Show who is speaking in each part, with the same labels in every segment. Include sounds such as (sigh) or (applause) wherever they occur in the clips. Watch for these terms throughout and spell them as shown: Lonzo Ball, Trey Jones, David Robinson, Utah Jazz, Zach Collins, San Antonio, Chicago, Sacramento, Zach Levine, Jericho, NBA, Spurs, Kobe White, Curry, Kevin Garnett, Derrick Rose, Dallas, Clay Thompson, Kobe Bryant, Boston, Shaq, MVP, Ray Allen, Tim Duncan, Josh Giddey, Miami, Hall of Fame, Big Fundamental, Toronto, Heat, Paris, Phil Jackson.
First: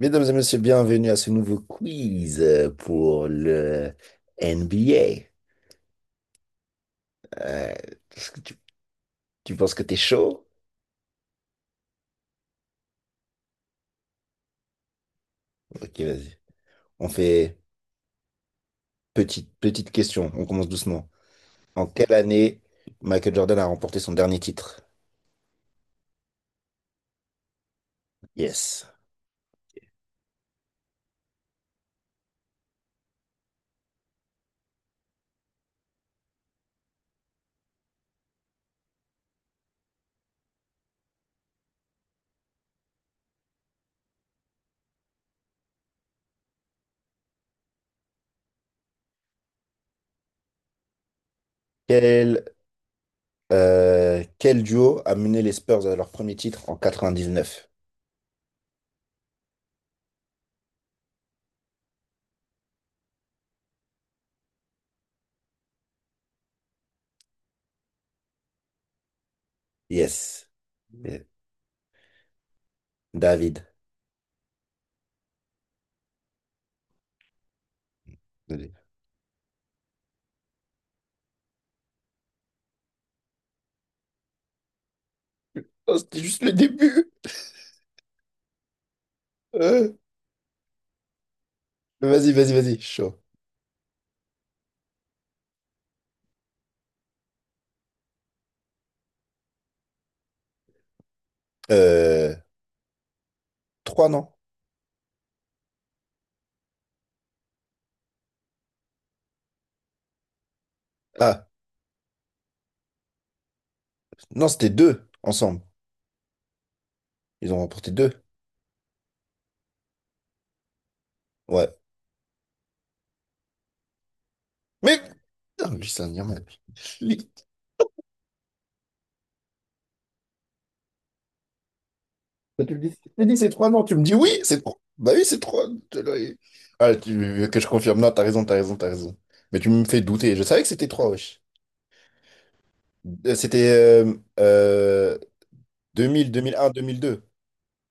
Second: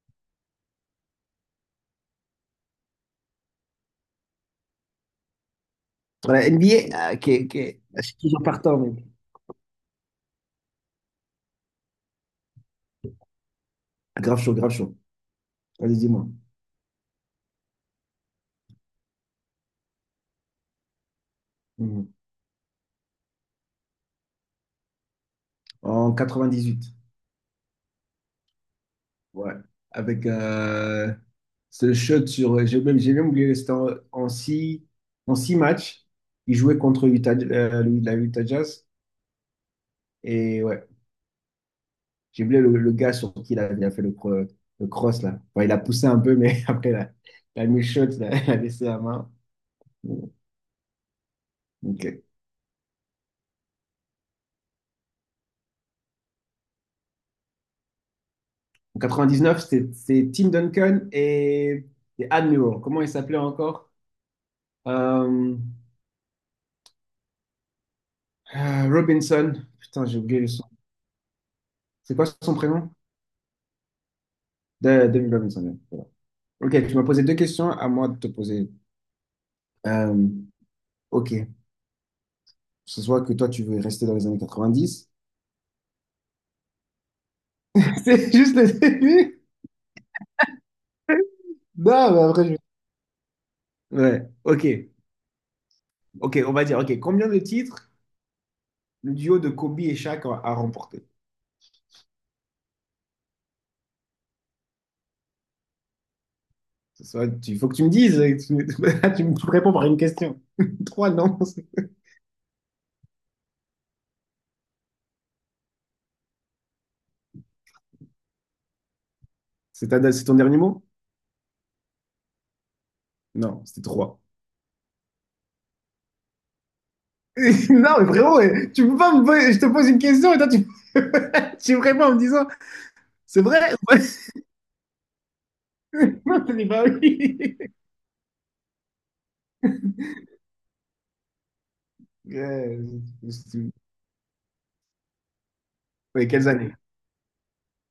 Speaker 1: Mesdames et messieurs, bienvenue à ce nouveau quiz pour le NBA.
Speaker 2: Voilà, NBA, ah, ok, ok.
Speaker 1: Euh,
Speaker 2: Ah, je suis
Speaker 1: est-ce que
Speaker 2: toujours
Speaker 1: tu,
Speaker 2: partant, mec.
Speaker 1: tu penses que t'es chaud?
Speaker 2: Ah, grave chaud, grave chaud. Allez,
Speaker 1: Ok,
Speaker 2: dis-moi.
Speaker 1: vas-y. On fait petite question. On commence doucement. En
Speaker 2: Mhm.
Speaker 1: quelle année Michael Jordan a remporté son dernier titre?
Speaker 2: En 98.
Speaker 1: Yes.
Speaker 2: Ouais. Avec ce shot sur. J'ai même oublié, c'était en en six matchs. Il jouait contre Utah, la Utah Jazz. Et ouais, j'ai oublié le gars sur qui il a fait le cross, là. Enfin, il a poussé un peu, mais (laughs) après, il a mis le shot, il a laissé la main. Bon. Ok.
Speaker 1: Quel, quel duo a mené les Spurs à leur premier titre en 99?
Speaker 2: En 99, c'est Tim Duncan et Admiral. Comment il s'appelait encore? Euh, Robinson. Putain, j'ai oublié le
Speaker 1: Yes.
Speaker 2: son.
Speaker 1: Eh,
Speaker 2: C'est quoi son prénom?
Speaker 1: David.
Speaker 2: David Robinson. Ouais, voilà. Ok, tu m'as posé deux questions, à moi de te poser.
Speaker 1: Vas-y.
Speaker 2: Euh, ok, ce soit que toi, tu veux rester dans les années 90.
Speaker 1: Oh, c'était juste le début.
Speaker 2: (laughs) C'est juste le début?
Speaker 1: Euh,
Speaker 2: Non, mais
Speaker 1: Vas-y, vas-y,
Speaker 2: après,
Speaker 1: vas-y. Chaud.
Speaker 2: ouais, ok. Ok, on va dire, ok, combien de titres le duo de Kobe et Shaq a remporté?
Speaker 1: Euh, trois, non?
Speaker 2: Il faut que tu me dises. (laughs) Tu me réponds par une question. (laughs) Trois, non.
Speaker 1: Ah, non, c'était deux ensemble. Ils ont remporté deux.
Speaker 2: C'est ton dernier mot?
Speaker 1: Ouais.
Speaker 2: Non, c'était trois.
Speaker 1: Mais putain, lui, c'est un Irlandais. Lui,
Speaker 2: (laughs) Non, mais frérot, eh, tu peux pas me poser- Je te pose une question et toi, tu, (laughs) tu me réponds en me disant,
Speaker 1: quand tu me dis,
Speaker 2: c'est
Speaker 1: c'est
Speaker 2: vrai?
Speaker 1: trois, non, tu
Speaker 2: (laughs)
Speaker 1: me dis oui, c'est trois. Bah oui, c'est trois. T'es là, et-
Speaker 2: Non, t'as dit pas
Speaker 1: Ah, tu veux
Speaker 2: oui.
Speaker 1: que je
Speaker 2: (laughs)
Speaker 1: confirme? Non, t'as raison, t'as raison, t'as raison. Mais tu me fais douter. Je savais que c'était trois, wesh.
Speaker 2: Euh,
Speaker 1: C'était
Speaker 2: c'est-
Speaker 1: euh,
Speaker 2: ouais,
Speaker 1: 2000,
Speaker 2: quelles
Speaker 1: 2001,
Speaker 2: années?
Speaker 1: 2002.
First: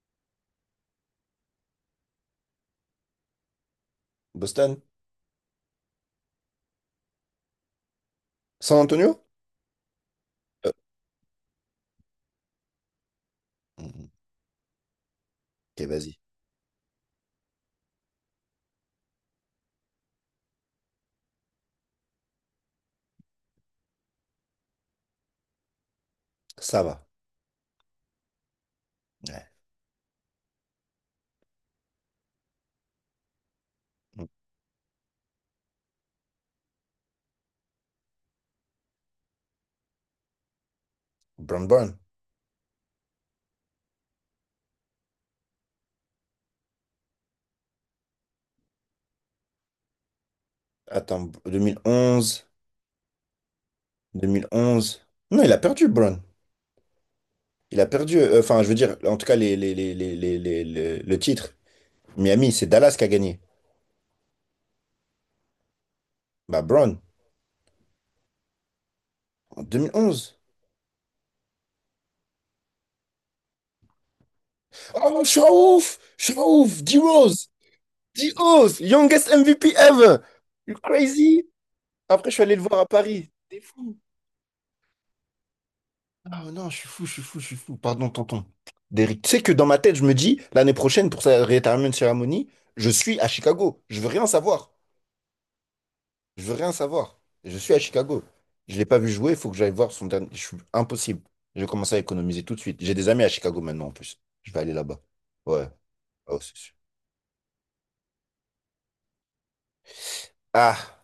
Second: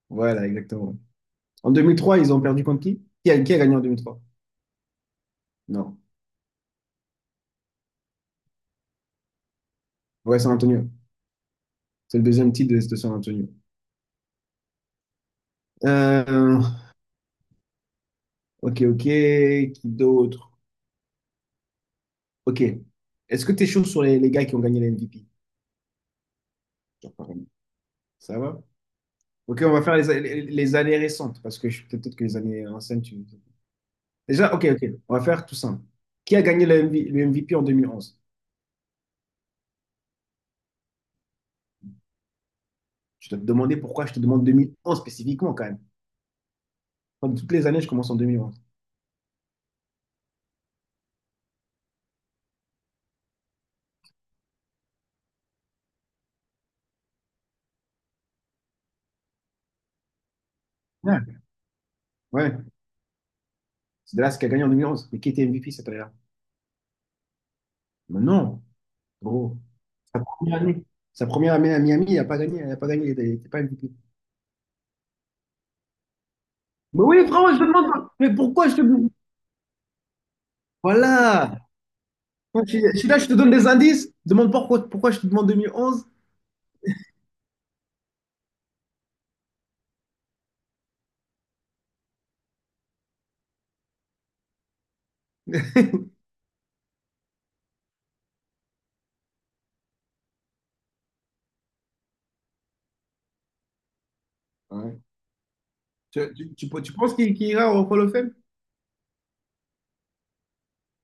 Speaker 2: Voilà, exactement. En 2003 ils ont perdu contre qui? Qui a gagné en 2003.
Speaker 1: Boston.
Speaker 2: Non.
Speaker 1: San Antonio?
Speaker 2: Ouais, San
Speaker 1: Euh,
Speaker 2: Antonio. C'est le deuxième titre de San Antonio.
Speaker 1: mm, ok, vas-y.
Speaker 2: Euh, ok, ok. Qui d'autre? Ok. Est-ce que tu es chaud sur les gars qui ont gagné la MVP?
Speaker 1: Ça va.
Speaker 2: Par exemple. Ça va?
Speaker 1: Ouais.
Speaker 2: Ok, on va faire les années récentes, parce que peut-être que les années anciennes, tu...
Speaker 1: Mm.
Speaker 2: Déjà, ok, ok, on va faire tout simple. Qui a gagné MV le MVP en 2011?
Speaker 1: Brown.
Speaker 2: Je dois te demander pourquoi je te demande 2011 spécifiquement, quand même. Enfin, toutes les années, je commence en 2011.
Speaker 1: Attends, 2011. 2011. Non, il a perdu, Brown. Il a perdu, enfin, je veux dire, en tout cas, le
Speaker 2: Ouais,
Speaker 1: titre. Miami, c'est
Speaker 2: ouais.
Speaker 1: Dallas qui a gagné.
Speaker 2: C'est de là ce qui a gagné en 2011. Mais qui était MVP cette année-là?
Speaker 1: Bah, Brown,
Speaker 2: Mais non, gros.
Speaker 1: en deux mille
Speaker 2: Sa
Speaker 1: onze.
Speaker 2: première année, sa première année à Miami, il n'a pas gagné, il n'a pas gagné, il n'était pas MVP.
Speaker 1: Oh, je suis un ouf! Je suis un ouf!
Speaker 2: Mais oui,
Speaker 1: D-Rose!
Speaker 2: frérot, je te demande, mais pourquoi je
Speaker 1: D-Rose!
Speaker 2: te demande?
Speaker 1: Youngest MVP ever! You crazy?
Speaker 2: Voilà!
Speaker 1: Après, je suis allé le
Speaker 2: Moi,
Speaker 1: voir à
Speaker 2: je suis là, je
Speaker 1: Paris.
Speaker 2: te donne
Speaker 1: T'es
Speaker 2: des
Speaker 1: fou!
Speaker 2: indices. Demande pas pourquoi je te demande 2011.
Speaker 1: Ah non, je suis fou, je suis fou, je suis fou. Pardon, tonton. Derrick, tu sais que dans ma tête, je me dis, l'année prochaine, pour sa retirement ceremony, je suis à Chicago. Je veux rien savoir. Je veux rien savoir. Je suis à Chicago. Je l'ai pas vu jouer, il faut que j'aille voir son dernier. Je suis impossible. Je vais commencer à économiser tout de suite. J'ai des amis à Chicago maintenant en plus. Je vais aller là-bas.
Speaker 2: Ouais. (laughs)
Speaker 1: Ouais.
Speaker 2: Tu,
Speaker 1: Ah ouais,
Speaker 2: tu-
Speaker 1: c'est sûr.
Speaker 2: tu- tu penses qu'il ira au Hall of Fame?
Speaker 1: Ah,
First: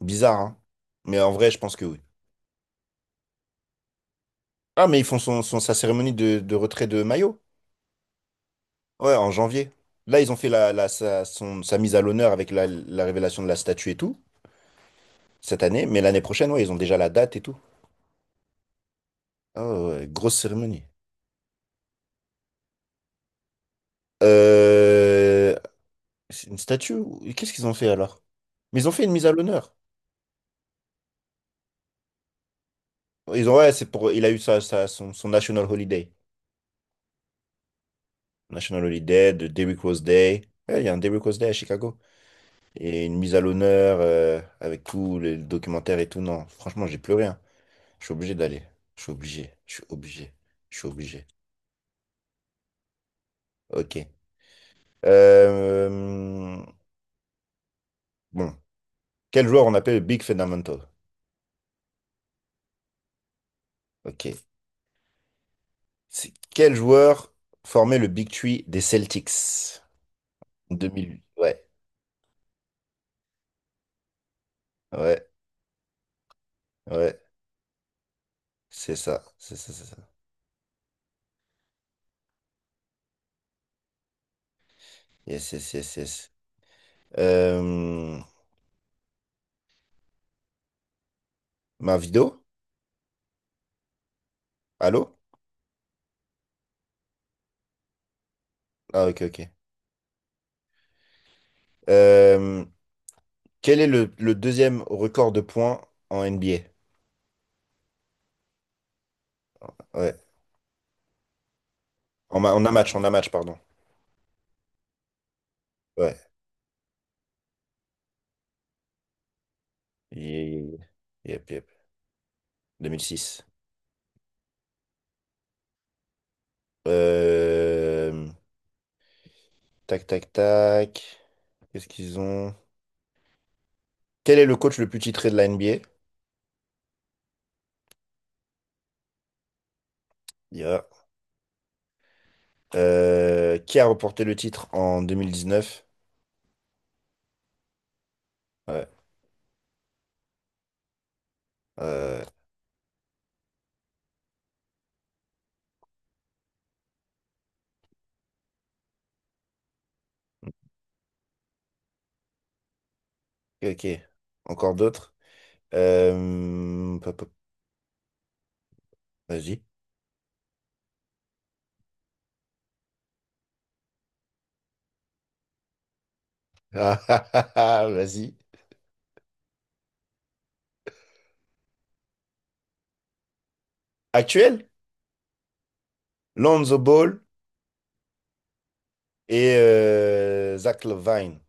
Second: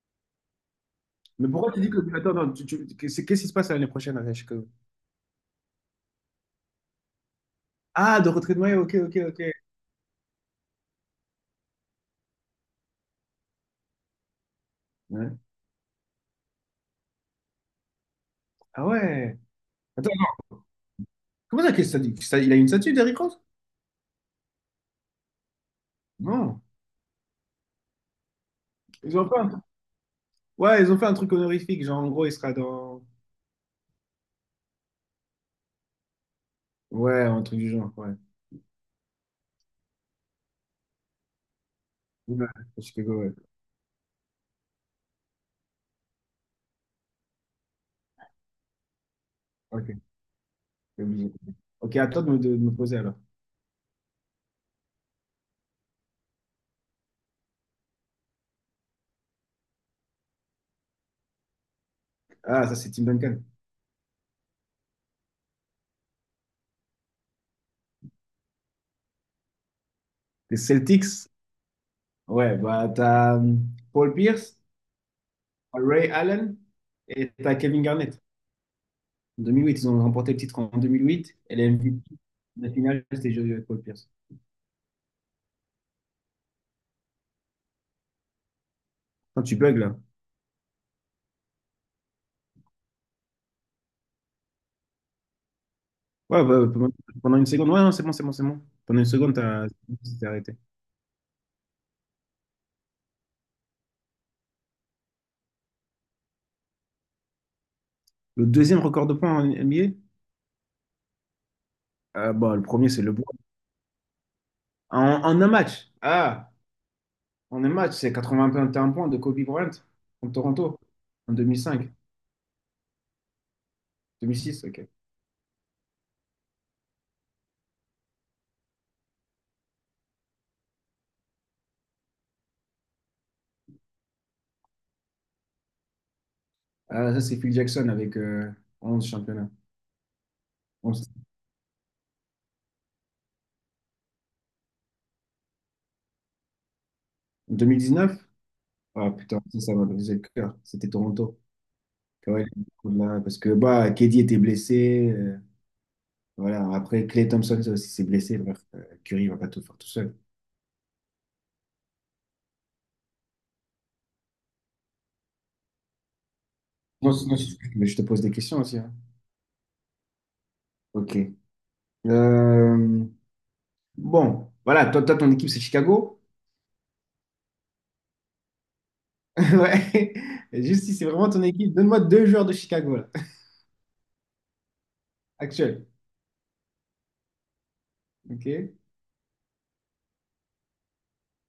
Speaker 1: bizarre, hein. Mais en
Speaker 2: Mais
Speaker 1: vrai, je
Speaker 2: pourquoi
Speaker 1: pense
Speaker 2: tu
Speaker 1: que
Speaker 2: dis que...
Speaker 1: oui.
Speaker 2: Attends, attends, qu'est-ce qui se passe l'année prochaine avec Chicago?
Speaker 1: Ah, mais ils font sa cérémonie de retrait de maillot.
Speaker 2: Ah, de retrait de maillot, ok,
Speaker 1: Ouais,
Speaker 2: ok,
Speaker 1: en
Speaker 2: ok.
Speaker 1: janvier. Là, ils ont fait sa mise à l'honneur avec la révélation de la statue et tout,
Speaker 2: Ouais.
Speaker 1: cette année. Mais l'année prochaine, ouais, ils ont déjà la date et tout.
Speaker 2: Ah ouais.
Speaker 1: Ah ouais,
Speaker 2: Attends,
Speaker 1: grosse
Speaker 2: attends,
Speaker 1: cérémonie.
Speaker 2: comment ça, qu'est-ce que ça dit? Il a une statue, Derrick Rose?
Speaker 1: Euh, C'est une
Speaker 2: Non.
Speaker 1: statue? Ou- qu'est-ce qu'ils ont fait alors? Mais ils ont fait une
Speaker 2: Ils
Speaker 1: mise
Speaker 2: ont
Speaker 1: à
Speaker 2: fait un...
Speaker 1: l'honneur.
Speaker 2: Ouais, ils ont fait un truc honorifique, genre en gros, il sera dans...
Speaker 1: Ils ont, ouais, c'est pour, il a eu son National Holiday.
Speaker 2: Ouais, un truc du genre, ouais.
Speaker 1: National Holiday, de Derrick Rose Day. Ouais, il y a un Derrick Rose Day à Chicago.
Speaker 2: Ouais, à
Speaker 1: Et
Speaker 2: Chicago,
Speaker 1: une
Speaker 2: ouais.
Speaker 1: mise à l'honneur avec tout le documentaire et tout. Non, franchement, j'ai plus rien. Je suis obligé d'aller. Je suis obligé. Je suis
Speaker 2: Ok,
Speaker 1: obligé. Je suis
Speaker 2: c'est
Speaker 1: obligé.
Speaker 2: obligé. Ok, à toi de de me poser alors.
Speaker 1: Ok. Euh, bon. Quel joueur on appelle le Big Fundamental?
Speaker 2: Ah, ça c'est Tim Duncan.
Speaker 1: Ok. C'est- quel joueur formait le Big Tree des Celtics?
Speaker 2: Les
Speaker 1: 2008.
Speaker 2: Celtics.
Speaker 1: Ouais.
Speaker 2: Ouais, bah, t'as Paul Pierce,
Speaker 1: Ouais,
Speaker 2: Ray Allen
Speaker 1: ouais,
Speaker 2: et t'as Kevin Garnett.
Speaker 1: c'est ça,
Speaker 2: En deux
Speaker 1: c'est
Speaker 2: mille
Speaker 1: ça,
Speaker 2: huit,
Speaker 1: c'est
Speaker 2: ils
Speaker 1: ça.
Speaker 2: ont remporté le titre en 2008 et les MVP de la finale, c'était joué Paul Pierce.
Speaker 1: Yes, yes, yes, yes. Euh,
Speaker 2: Quand tu bugs là.
Speaker 1: ma vidéo? Allô?
Speaker 2: Ouais, bah, pendant une seconde. Ouais, non, c'est bon, c'est bon, c'est bon. Pendant une
Speaker 1: Ah, ok,
Speaker 2: seconde,
Speaker 1: ok.
Speaker 2: t'es arrêté.
Speaker 1: Euh, quel est le deuxième record de points en NBA?
Speaker 2: Le deuxième record de points en NBA,
Speaker 1: Ouais,
Speaker 2: bah, le premier, c'est
Speaker 1: en un
Speaker 2: LeBron.
Speaker 1: match, pardon.
Speaker 2: En un match.
Speaker 1: Ouais.
Speaker 2: Ah, en un match, c'est 81 points de Kobe Bryant contre Toronto
Speaker 1: Yep,
Speaker 2: en
Speaker 1: yep,
Speaker 2: deux mille
Speaker 1: yep.
Speaker 2: cinq,
Speaker 1: 2006.
Speaker 2: 2006. Ok.
Speaker 1: Euh, tac, tac, tac. Qu'est-ce qu'ils ont? Quel est le coach le plus titré de la NBA?
Speaker 2: Ah, ça, c'est Phil Jackson avec 11 championnats.
Speaker 1: Yeah. Qui a remporté le titre en 2019?
Speaker 2: 2019?
Speaker 1: Ouais.
Speaker 2: Ah putain, ça m'a brisé le cœur. C'était Toronto.
Speaker 1: Euh,
Speaker 2: Ouais, là, parce que bah, KD était blessé. Voilà. Après, Clay Thompson ça aussi s'est blessé. Bref, Curry va pas tout faire tout seul.
Speaker 1: ok, ok. Encore d'autres?
Speaker 2: Non,
Speaker 1: Pop,
Speaker 2: c'est-
Speaker 1: pop,
Speaker 2: non, c'est- Mais je te pose des questions aussi, hein.
Speaker 1: vas-y. (laughs)
Speaker 2: Ok. Euh, bon, voilà. Toi, toi, ton équipe, c'est Chicago.
Speaker 1: Ah, ah, ah, ah, vas-y.
Speaker 2: (laughs) Ouais. Juste si c'est vraiment ton équipe, donne-moi deux joueurs de Chicago, là.
Speaker 1: Actuel?
Speaker 2: Actuels.
Speaker 1: Lonzo Ball
Speaker 2: Ok.
Speaker 1: et Zach Levine.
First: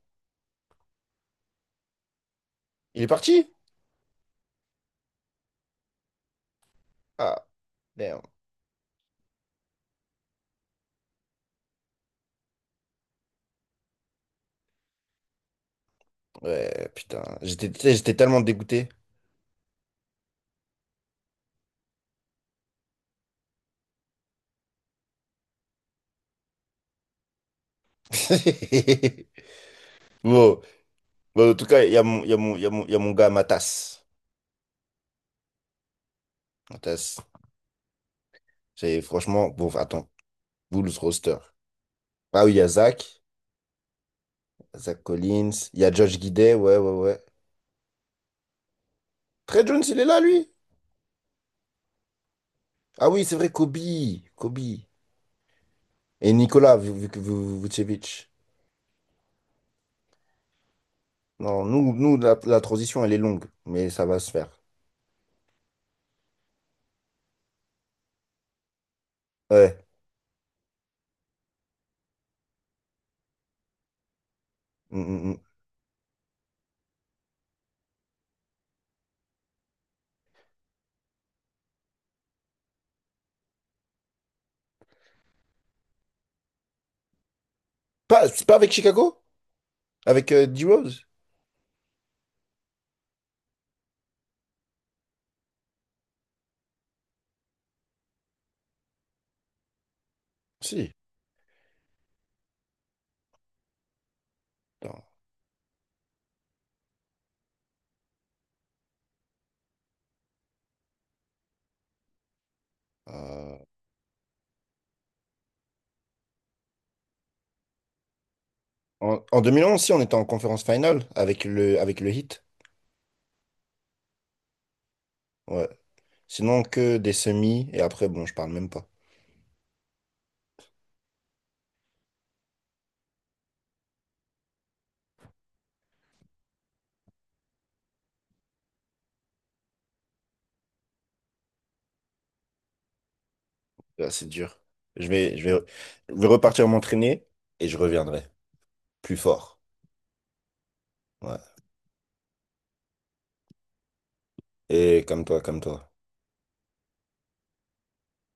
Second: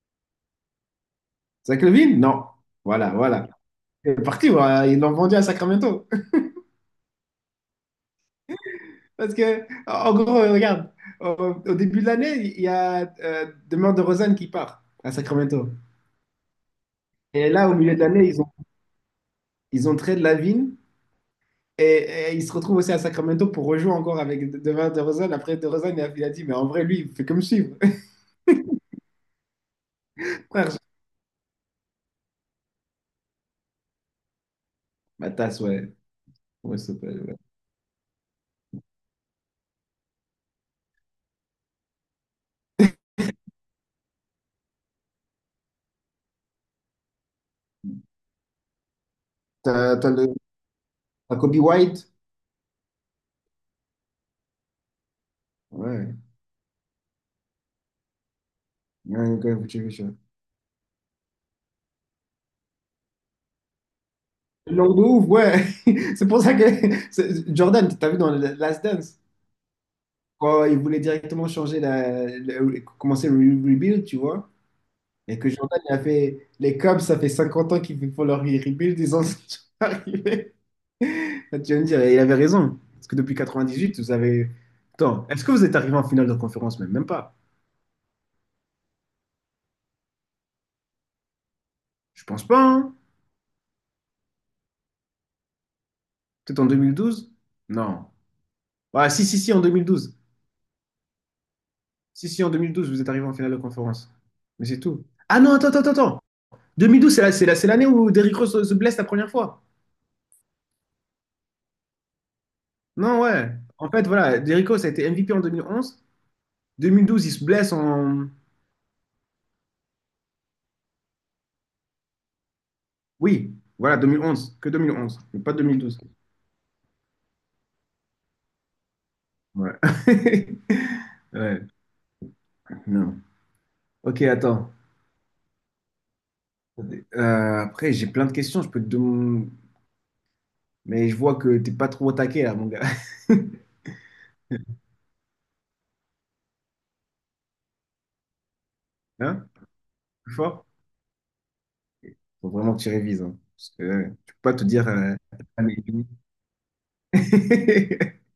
Speaker 2: Zach Levine? Non.
Speaker 1: Il est
Speaker 2: Voilà,
Speaker 1: parti?
Speaker 2: voilà. C'est parti, voilà. Ils l'ont vendu à Sacramento.
Speaker 1: Ah, merde.
Speaker 2: Parce que, en gros, regarde, au, au début de l'année, il y a Demar DeRozan qui part à Sacramento.
Speaker 1: Ouais, putain.
Speaker 2: Et là,
Speaker 1: J'étais
Speaker 2: au
Speaker 1: tu sais,
Speaker 2: milieu de
Speaker 1: j'étais
Speaker 2: l'année,
Speaker 1: tellement dégoûté.
Speaker 2: ils ont trade Lavine et, et ils se retrouvent aussi à Sacramento pour rejouer encore avec Demar DeRozan. Après, DeRozan, il a dit, mais en vrai, lui, il fait comme suivre.
Speaker 1: (laughs)
Speaker 2: (laughs)
Speaker 1: Bon,
Speaker 2: Frère,
Speaker 1: bon, en tout cas, il y a mon, il y a mon, il y a mon, il y a mon gars Matas.
Speaker 2: ma tasse, ouais. Ouais, ça
Speaker 1: Matas,
Speaker 2: ouais.
Speaker 1: c'est franchement, bon, attends, Bulls roster. Ah oui, il y a Zach, Zach Collins, il y a Josh Giddey, ouais, ouais, ouais. Trey Jones,
Speaker 2: T'as
Speaker 1: il est
Speaker 2: t'as
Speaker 1: là,
Speaker 2: le-
Speaker 1: lui?
Speaker 2: T'as Kobe White?
Speaker 1: Ah oui, c'est vrai, Kobe, Kobe.
Speaker 2: Ouais.
Speaker 1: Et Nicolas Vucevic.
Speaker 2: Ouais, ok, faut checker ça.
Speaker 1: Non, nous, la, transition, elle est longue, mais ça va se faire.
Speaker 2: Langue de ouf, ouais. (laughs) C'est pour ça que Jordan, t'as vu dans le Last Dance?
Speaker 1: Ouais.
Speaker 2: Quand ils voulaient directement changer commencer rebuild, tu vois,
Speaker 1: Mm, mm,
Speaker 2: et
Speaker 1: mm.
Speaker 2: que Jordan il a fait les Cubs, ça fait 50 ans qu'ils font leur rebuild, ils en sont (laughs) arrivés. Là, tu vas me dire, et il avait raison, parce que depuis 98, vous avez. Attends, est-ce que vous êtes arrivé en finale de conférence? Même, même pas.
Speaker 1: Pas, c'est pas avec Chicago? Avec D-Rose?
Speaker 2: Je pense pas, hein. Peut-être en 2012? Non. Ah, si, si, si, en 2012.
Speaker 1: Si.
Speaker 2: Si, si, en 2012, vous êtes arrivé en finale de conférence. Mais c'est
Speaker 1: Non.
Speaker 2: tout. Ah non, attends, attends, attends, attends. 2012, c'est c'est l'année où Derrick Rose se blesse la première fois. Non, ouais.
Speaker 1: Euh,
Speaker 2: En fait, voilà, Jericho, ça a été MVP en 2011. 2012, il se blesse en...
Speaker 1: en 2011 si, on était en conférence finale avec avec le Heat.
Speaker 2: Oui, voilà, 2011. Que 2011, mais pas
Speaker 1: Ouais.
Speaker 2: 2012.
Speaker 1: Sinon, que des semis, et après, bon, je parle même pas.
Speaker 2: Ouais. (laughs) Ouais, non. Ok, attends. Après, j'ai plein de questions. Je peux te demander... Mais je vois que t'es pas trop au taquet, là, mon gars. (laughs)
Speaker 1: Là, c'est dur. Je vais, je vais, je vais repartir m'entraîner, et je reviendrai plus
Speaker 2: Hein?
Speaker 1: fort.
Speaker 2: Plus fort?
Speaker 1: Ouais.
Speaker 2: Faut vraiment que tu révises, hein. Parce que je peux pas te dire...
Speaker 1: Et comme toi, comme
Speaker 2: Ah, mais-
Speaker 1: toi.
Speaker 2: (laughs)